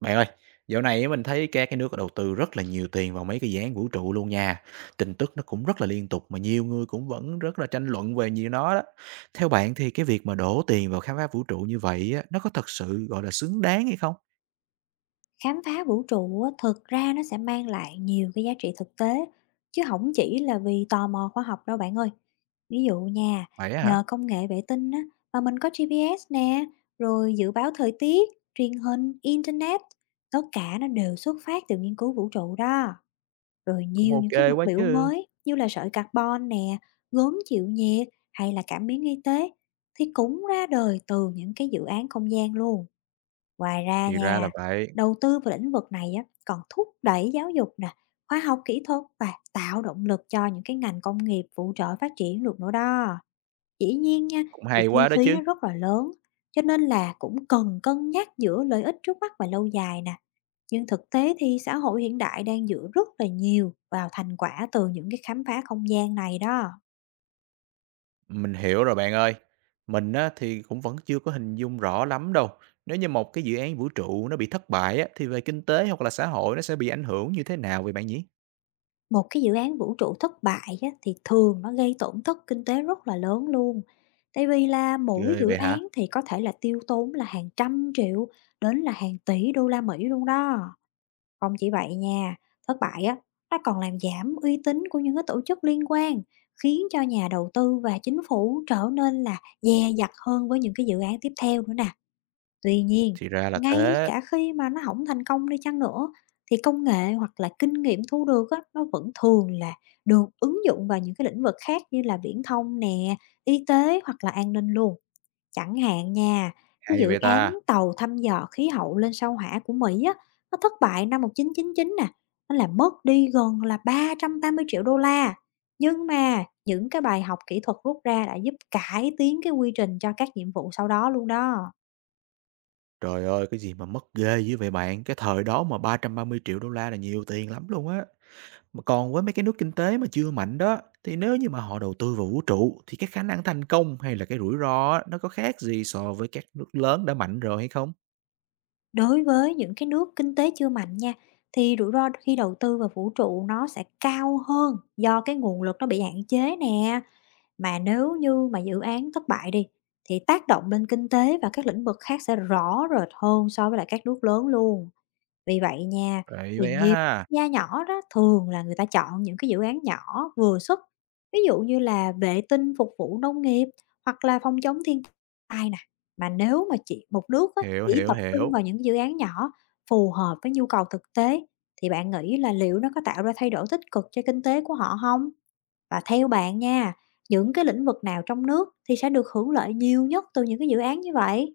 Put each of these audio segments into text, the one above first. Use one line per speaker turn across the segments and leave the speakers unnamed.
Bạn ơi, dạo này á mình thấy các cái nước đầu tư rất là nhiều tiền vào mấy cái dự án vũ trụ luôn nha. Tin tức nó cũng rất là liên tục mà nhiều người cũng vẫn rất là tranh luận về nhiều nó đó. Theo bạn thì cái việc mà đổ tiền vào khám phá vũ trụ như vậy á, nó có thật sự gọi là xứng đáng hay không?
Khám phá vũ trụ á, thực ra nó sẽ mang lại nhiều cái giá trị thực tế, chứ không chỉ là vì tò mò khoa học đâu bạn ơi. Ví dụ nha,
Vậy á hả?
nhờ công nghệ vệ tinh á, mà mình có GPS nè, rồi dự báo thời tiết, truyền hình, internet, tất cả nó đều xuất phát từ nghiên cứu vũ trụ đó. Rồi
Cũng
nhiều những
ok
cái vật
quá
liệu
chứ.
mới như là sợi carbon nè, gốm chịu nhiệt hay là cảm biến y tế thì cũng ra đời từ những cái dự án không gian luôn. Ngoài ra
Thì ra là
nha,
vậy,
đầu tư vào lĩnh vực này á, còn thúc đẩy giáo dục nè, khoa học kỹ thuật và tạo động lực cho những cái ngành công nghiệp phụ trợ phát triển được nữa đó. Dĩ nhiên nha,
cũng
thì
hay
chi
quá đó
phí
chứ.
nó rất là lớn, cho nên là cũng cần cân nhắc giữa lợi ích trước mắt và lâu dài nè. Nhưng thực tế thì xã hội hiện đại đang dựa rất là nhiều vào thành quả từ những cái khám phá không gian này đó.
Mình hiểu rồi bạn ơi. Mình á, thì cũng vẫn chưa có hình dung rõ lắm đâu. Nếu như một cái dự án vũ trụ nó bị thất bại á, thì về kinh tế hoặc là xã hội nó sẽ bị ảnh hưởng như thế nào vậy bạn nhỉ?
Một cái dự án vũ trụ thất bại á, thì thường nó gây tổn thất kinh tế rất là lớn luôn. Tại vì là mỗi
Ghê
dự
vậy hả?
án thì có thể là tiêu tốn là hàng trăm triệu đến là hàng tỷ đô la Mỹ luôn đó. Không chỉ vậy nha, thất bại á, nó còn làm giảm uy tín của những cái tổ chức liên quan, khiến cho nhà đầu tư và chính phủ trở nên là dè dặt hơn với những cái dự án tiếp theo nữa nè. Tuy nhiên,
Thì ra là
ngay
thế,
cả khi mà nó hổng thành công đi chăng nữa thì công nghệ hoặc là kinh nghiệm thu được á, nó vẫn thường là được ứng dụng vào những cái lĩnh vực khác như là viễn thông nè, y tế hoặc là an ninh luôn. Chẳng hạn nha, cái
hay
dự
vậy
án
ta!
tàu thăm dò khí hậu lên sao Hỏa của Mỹ á, nó thất bại năm một nghìn chín chín trăm chín mươi chín nè, nó làm mất đi gần là 380 triệu đô la. Nhưng mà những cái bài học kỹ thuật rút ra đã giúp cải tiến cái quy trình cho các nhiệm vụ sau đó luôn đó.
Trời ơi, cái gì mà mất ghê dữ vậy bạn? Cái thời đó mà 330 triệu đô la là nhiều tiền lắm luôn á. Mà còn với mấy cái nước kinh tế mà chưa mạnh đó, thì nếu như mà họ đầu tư vào vũ trụ thì cái khả năng thành công hay là cái rủi ro á, nó có khác gì so với các nước lớn đã mạnh rồi hay không?
Đối với những cái nước kinh tế chưa mạnh nha, thì rủi ro khi đầu tư vào vũ trụ nó sẽ cao hơn do cái nguồn lực nó bị hạn chế nè. Mà nếu như mà dự án thất bại đi, thì tác động lên kinh tế và các lĩnh vực khác sẽ rõ rệt hơn so với lại các nước lớn luôn. Vì vậy nha,
Vậy
thì
vậy á
nhiều
ha,
gia nhỏ đó thường là người ta chọn những cái dự án nhỏ vừa sức, ví dụ như là vệ tinh phục vụ nông nghiệp hoặc là phòng chống thiên tai nè. Mà nếu mà chỉ một nước á,
hiểu,
chỉ
hiểu,
tập trung
hiểu.
vào những dự án nhỏ phù hợp với nhu cầu thực tế thì bạn nghĩ là liệu nó có tạo ra thay đổi tích cực cho kinh tế của họ không? Và theo bạn nha, những cái lĩnh vực nào trong nước thì sẽ được hưởng lợi nhiều nhất từ những cái dự án như vậy?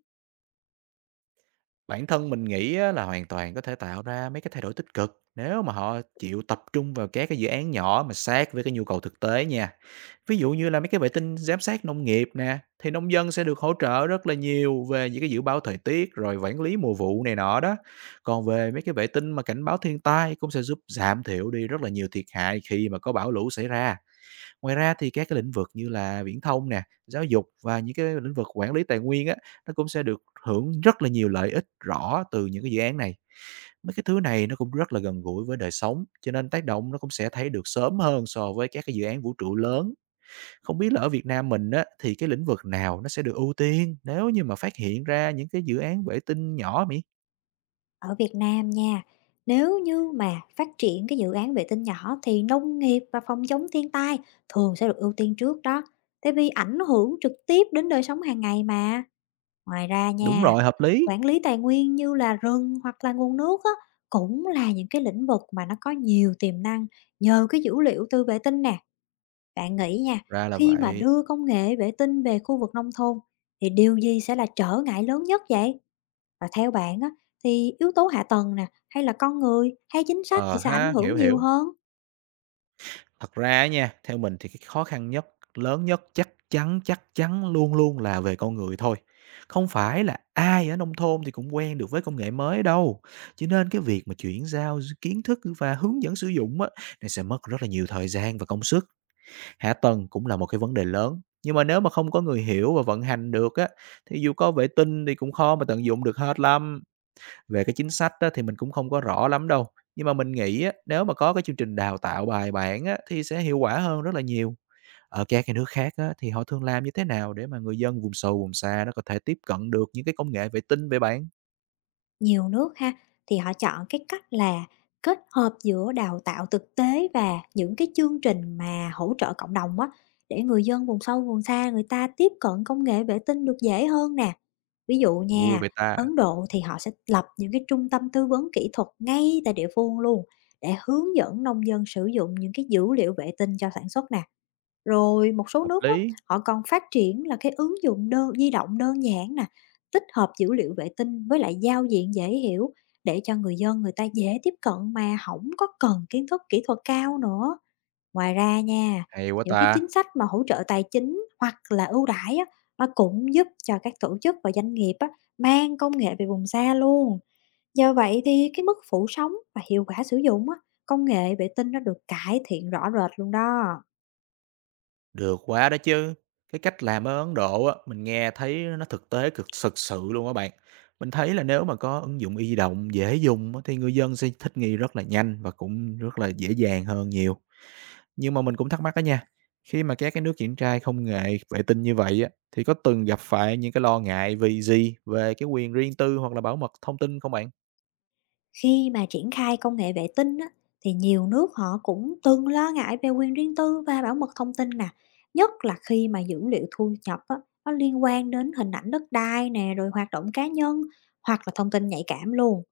Bản thân mình nghĩ á là hoàn toàn có thể tạo ra mấy cái thay đổi tích cực nếu mà họ chịu tập trung vào các cái dự án nhỏ mà sát với cái nhu cầu thực tế nha. Ví dụ như là mấy cái vệ tinh giám sát nông nghiệp nè, thì nông dân sẽ được hỗ trợ rất là nhiều về những cái dự báo thời tiết rồi quản lý mùa vụ này nọ đó. Còn về mấy cái vệ tinh mà cảnh báo thiên tai cũng sẽ giúp giảm thiểu đi rất là nhiều thiệt hại khi mà có bão lũ xảy ra. Ngoài ra thì các cái lĩnh vực như là viễn thông nè, giáo dục và những cái lĩnh vực quản lý tài nguyên á, nó cũng sẽ được hưởng rất là nhiều lợi ích rõ từ những cái dự án này. Mấy cái thứ này nó cũng rất là gần gũi với đời sống, cho nên tác động nó cũng sẽ thấy được sớm hơn so với các cái dự án vũ trụ lớn. Không biết là ở Việt Nam mình á, thì cái lĩnh vực nào nó sẽ được ưu tiên nếu như mà phát hiện ra những cái dự án vệ tinh nhỏ Mỹ?
Ở Việt Nam nha, nếu như mà phát triển cái dự án vệ tinh nhỏ thì nông nghiệp và phòng chống thiên tai thường sẽ được ưu tiên trước đó, tại vì ảnh hưởng trực tiếp đến đời sống hàng ngày mà. Ngoài ra
Đúng
nha,
rồi, hợp lý,
quản lý tài nguyên như là rừng hoặc là nguồn nước á, cũng là những cái lĩnh vực mà nó có nhiều tiềm năng nhờ cái dữ liệu từ vệ tinh nè. Bạn nghĩ nha,
ra là
khi mà
vậy.
đưa công nghệ vệ tinh về khu vực nông thôn thì điều gì sẽ là trở ngại lớn nhất vậy? Và theo bạn á, thì yếu tố hạ tầng nè, hay là con người, hay chính sách thì
Ờ
sẽ ảnh
ha,
hưởng
hiểu,
nhiều
hiểu.
hơn?
Thật ra á nha, theo mình thì cái khó khăn nhất, lớn nhất chắc chắn luôn luôn là về con người thôi. Không phải là ai ở nông thôn thì cũng quen được với công nghệ mới đâu. Cho nên cái việc mà chuyển giao kiến thức và hướng dẫn sử dụng á, nó sẽ mất rất là nhiều thời gian và công sức. Hạ tầng cũng là một cái vấn đề lớn, nhưng mà nếu mà không có người hiểu và vận hành được á, thì dù có vệ tinh thì cũng khó mà tận dụng được hết lắm. Về cái chính sách á, thì mình cũng không có rõ lắm đâu, nhưng mà mình nghĩ á, nếu mà có cái chương trình đào tạo bài bản á, thì sẽ hiệu quả hơn rất là nhiều. Ở các cái nước khác á, thì họ thường làm như thế nào để mà người dân vùng sâu vùng xa nó có thể tiếp cận được những cái công nghệ vệ tinh vậy bạn?
Nhiều nước ha, thì họ chọn cái cách là kết hợp giữa đào tạo thực tế và những cái chương trình mà hỗ trợ cộng đồng á, để người dân vùng sâu vùng xa người ta tiếp cận công nghệ vệ tinh được dễ hơn nè. Ví dụ
Vui
nha,
vậy ta,
Ấn Độ thì họ sẽ lập những cái trung tâm tư vấn kỹ thuật ngay tại địa phương luôn để hướng dẫn nông dân sử dụng những cái dữ liệu vệ tinh cho sản xuất nè. Rồi một số
hợp
nước á,
lý,
họ còn phát triển là cái ứng dụng đơn di động đơn giản nè, tích hợp dữ liệu vệ tinh với lại giao diện dễ hiểu để cho người dân người ta dễ tiếp cận mà không có cần kiến thức kỹ thuật cao nữa. Ngoài ra nha,
hay quá
những cái chính
ta!
sách mà hỗ trợ tài chính hoặc là ưu đãi á, nó cũng giúp cho các tổ chức và doanh nghiệp á, mang công nghệ về vùng xa luôn. Do vậy thì cái mức phủ sóng và hiệu quả sử dụng á, công nghệ vệ tinh nó được cải thiện rõ rệt luôn đó.
Được quá đó chứ. Cái cách làm ở Ấn Độ á, mình nghe thấy nó thực tế cực thực sự luôn á bạn. Mình thấy là nếu mà có ứng dụng y di động dễ dùng á, thì người dân sẽ thích nghi rất là nhanh và cũng rất là dễ dàng hơn nhiều. Nhưng mà mình cũng thắc mắc đó nha. Khi mà các cái nước triển khai công nghệ vệ tinh như vậy á, thì có từng gặp phải những cái lo ngại vì gì về cái quyền riêng tư hoặc là bảo mật thông tin không bạn?
Khi mà triển khai công nghệ vệ tinh á, thì nhiều nước họ cũng từng lo ngại về quyền riêng tư và bảo mật thông tin nè, nhất là khi mà dữ liệu thu nhập á, nó liên quan đến hình ảnh đất đai nè, rồi hoạt động cá nhân hoặc là thông tin nhạy cảm luôn.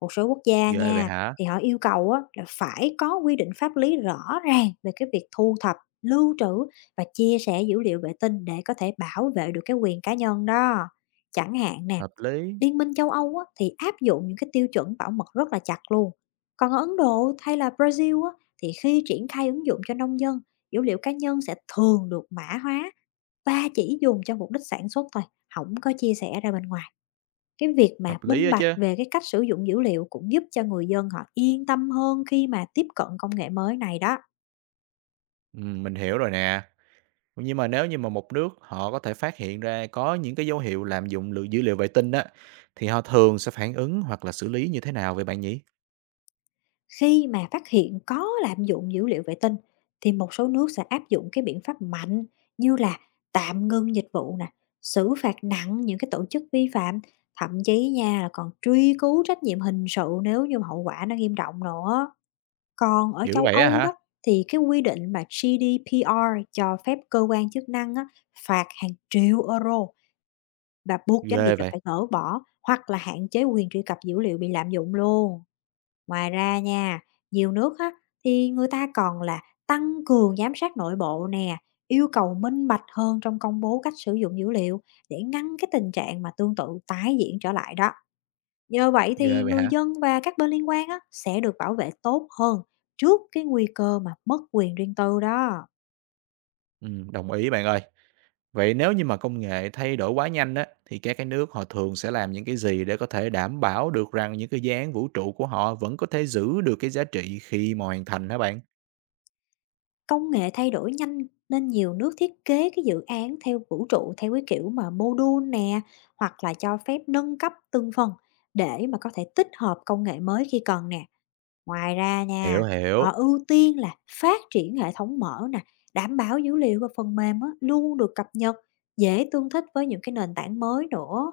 Một số quốc gia
Ghê vậy
nha,
hả?
thì họ yêu cầu á, là phải có quy định pháp lý rõ ràng về cái việc thu thập, lưu trữ và chia sẻ dữ liệu vệ tinh để có thể bảo vệ được cái quyền cá nhân đó. Chẳng hạn nè,
Hợp lý,
Liên minh châu Âu á, thì áp dụng những cái tiêu chuẩn bảo mật rất là chặt luôn. Còn ở Ấn Độ hay là Brazil á, thì khi triển khai ứng dụng cho nông dân, dữ liệu cá nhân sẽ thường được mã hóa và chỉ dùng cho mục đích sản xuất thôi, không có chia sẻ ra bên ngoài. Cái việc mà
hợp lý
minh
đó
bạch
chứ.
về cái cách sử dụng dữ liệu cũng giúp cho người dân họ yên tâm hơn khi mà tiếp cận công nghệ mới này đó.
Ừ, mình hiểu rồi nè. Nhưng mà nếu như mà một nước họ có thể phát hiện ra có những cái dấu hiệu lạm dụng lượng dữ liệu vệ tinh á, thì họ thường sẽ phản ứng hoặc là xử lý như thế nào vậy bạn nhỉ?
Khi mà phát hiện có lạm dụng dữ liệu vệ tinh thì một số nước sẽ áp dụng cái biện pháp mạnh như là tạm ngưng dịch vụ nè, xử phạt nặng những cái tổ chức vi phạm, thậm chí nha là còn truy cứu trách nhiệm hình sự nếu như mà hậu quả nó nghiêm trọng nữa. Còn ở
Dữ
châu
vậy á
Âu đó
hả?
thì cái quy định mà GDPR cho phép cơ quan chức năng á, phạt hàng triệu euro và buộc doanh nghiệp
Ghê
là
vậy,
phải gỡ bỏ hoặc là hạn chế quyền truy cập dữ liệu bị lạm dụng luôn. Ngoài ra nha, nhiều nước á, thì người ta còn là tăng cường giám sát nội bộ nè, yêu cầu minh bạch hơn trong công bố cách sử dụng dữ liệu để ngăn cái tình trạng mà tương tự tái diễn trở lại đó. Nhờ vậy thì
ghê vậy
người
hả?
dân và các bên liên quan á, sẽ được bảo vệ tốt hơn trước cái nguy cơ mà mất quyền riêng tư đó.
Đồng ý bạn ơi. Vậy nếu như mà công nghệ thay đổi quá nhanh á, thì các cái nước họ thường sẽ làm những cái gì để có thể đảm bảo được rằng những cái dự án vũ trụ của họ vẫn có thể giữ được cái giá trị khi mà hoàn thành hả bạn?
Công nghệ thay đổi nhanh nên nhiều nước thiết kế cái dự án theo vũ trụ theo cái kiểu mà module nè, hoặc là cho phép nâng cấp từng phần để mà có thể tích hợp công nghệ mới khi cần nè. Ngoài ra nha,
Hiểu
họ
hiểu,
ưu tiên là phát triển hệ thống mở nè, đảm bảo dữ liệu và phần mềm á, luôn được cập nhật, dễ tương thích với những cái nền tảng mới nữa.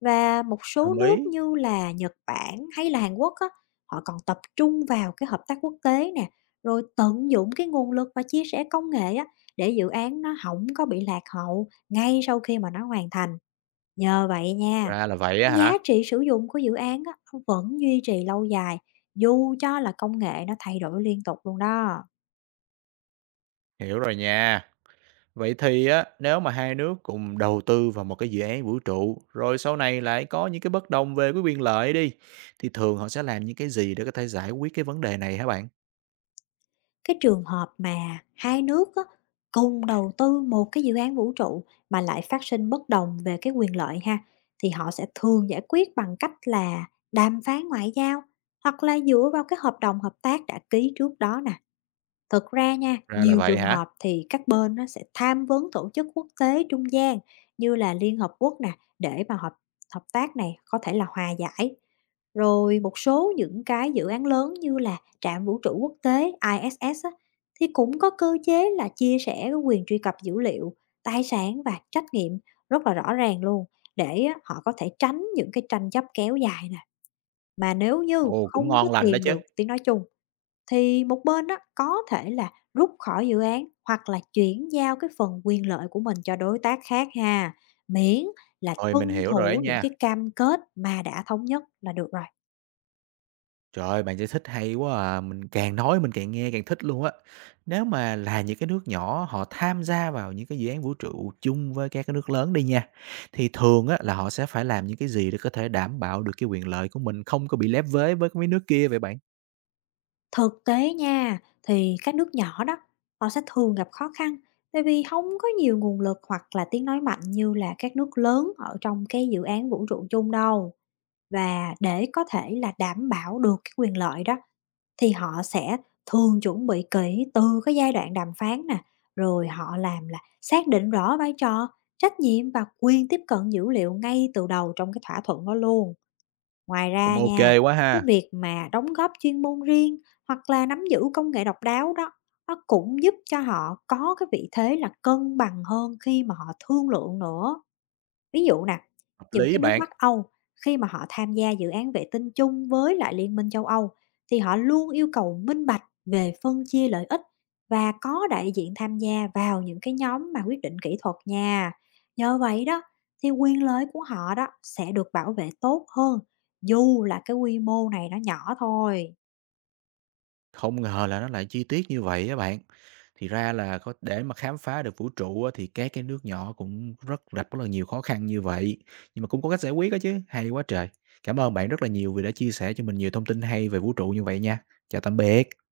Và một số
đồng
nước
ý.
như là Nhật Bản hay là Hàn Quốc á, họ còn tập trung vào cái hợp tác quốc tế nè, rồi tận dụng cái nguồn lực và chia sẻ công nghệ á, để dự án nó không có bị lạc hậu ngay sau khi mà nó hoàn thành. Nhờ vậy nha,
Ra là vậy á
giá
hả?
trị sử dụng của dự án á, nó vẫn duy trì lâu dài dù cho là công nghệ nó thay đổi liên tục luôn đó.
Hiểu rồi nha. Vậy thì á, nếu mà hai nước cùng đầu tư vào một cái dự án vũ trụ, rồi sau này lại có những cái bất đồng về cái quyền lợi đi, thì thường họ sẽ làm những cái gì để có thể giải quyết cái vấn đề này hả bạn?
Cái trường hợp mà hai nước á, cùng đầu tư một cái dự án vũ trụ mà lại phát sinh bất đồng về cái quyền lợi ha, thì họ sẽ thường giải quyết bằng cách là đàm phán ngoại giao hoặc là dựa vào cái hợp đồng hợp tác đã ký trước đó nè. Thực ra nha,
Ra là
nhiều
vậy
trường
hả?
hợp thì các bên nó sẽ tham vấn tổ chức quốc tế trung gian như là Liên Hợp Quốc nè, để mà hợp hợp tác này có thể là hòa giải. Rồi một số những cái dự án lớn như là trạm vũ trụ quốc tế ISS á, thì cũng có cơ chế là chia sẻ cái quyền truy cập dữ liệu, tài sản và trách nhiệm rất là rõ ràng luôn để á, họ có thể tránh những cái tranh chấp kéo dài nè. Mà nếu như
Ồ, cũng
không có
ngon lành đó
tìm
chứ.
được tiếng nói chung thì một bên đó có thể là rút khỏi dự án hoặc là chuyển giao cái phần quyền lợi của mình cho đối tác khác ha, miễn là
Rồi mình
tuân
hiểu rồi đó
thủ những
nha.
cái cam kết mà đã thống nhất là được rồi.
Trời ơi, bạn giải thích hay quá à. Mình càng nói mình càng nghe càng thích luôn á. Nếu mà là những cái nước nhỏ họ tham gia vào những cái dự án vũ trụ chung với các cái nước lớn đi nha, thì thường á, là họ sẽ phải làm những cái gì để có thể đảm bảo được cái quyền lợi của mình không có bị lép vế với mấy nước kia vậy bạn?
Thực tế nha, thì các nước nhỏ đó, họ sẽ thường gặp khó khăn tại vì không có nhiều nguồn lực hoặc là tiếng nói mạnh như là các nước lớn ở trong cái dự án vũ trụ chung đâu. Và để có thể là đảm bảo được cái quyền lợi đó thì họ sẽ thường chuẩn bị kỹ từ cái giai đoạn đàm phán nè, rồi họ làm là xác định rõ vai trò, trách nhiệm và quyền tiếp cận dữ liệu ngay từ đầu trong cái thỏa thuận đó luôn. Ngoài
Cũng
ra
ok
nha,
quá
cái
ha,
việc mà đóng góp chuyên môn riêng hoặc là nắm giữ công nghệ độc đáo đó, nó cũng giúp cho họ có cái vị thế là cân bằng hơn khi mà họ thương lượng nữa. Ví dụ nè,
hợp
những
lý
cái nước
bạn.
Bắc Âu khi mà họ tham gia dự án vệ tinh chung với lại Liên minh châu Âu thì họ luôn yêu cầu minh bạch về phân chia lợi ích và có đại diện tham gia vào những cái nhóm mà quyết định kỹ thuật nha. Nhờ vậy đó thì quyền lợi của họ đó sẽ được bảo vệ tốt hơn dù là cái quy mô này nó nhỏ thôi.
Không ngờ là nó lại chi tiết như vậy á bạn. Thì ra là có để mà khám phá được vũ trụ á thì các cái nước nhỏ cũng gặp rất là nhiều khó khăn như vậy, nhưng mà cũng có cách giải quyết đó chứ. Hay quá trời! Cảm ơn bạn rất là nhiều vì đã chia sẻ cho mình nhiều thông tin hay về vũ trụ như vậy nha. Chào tạm biệt.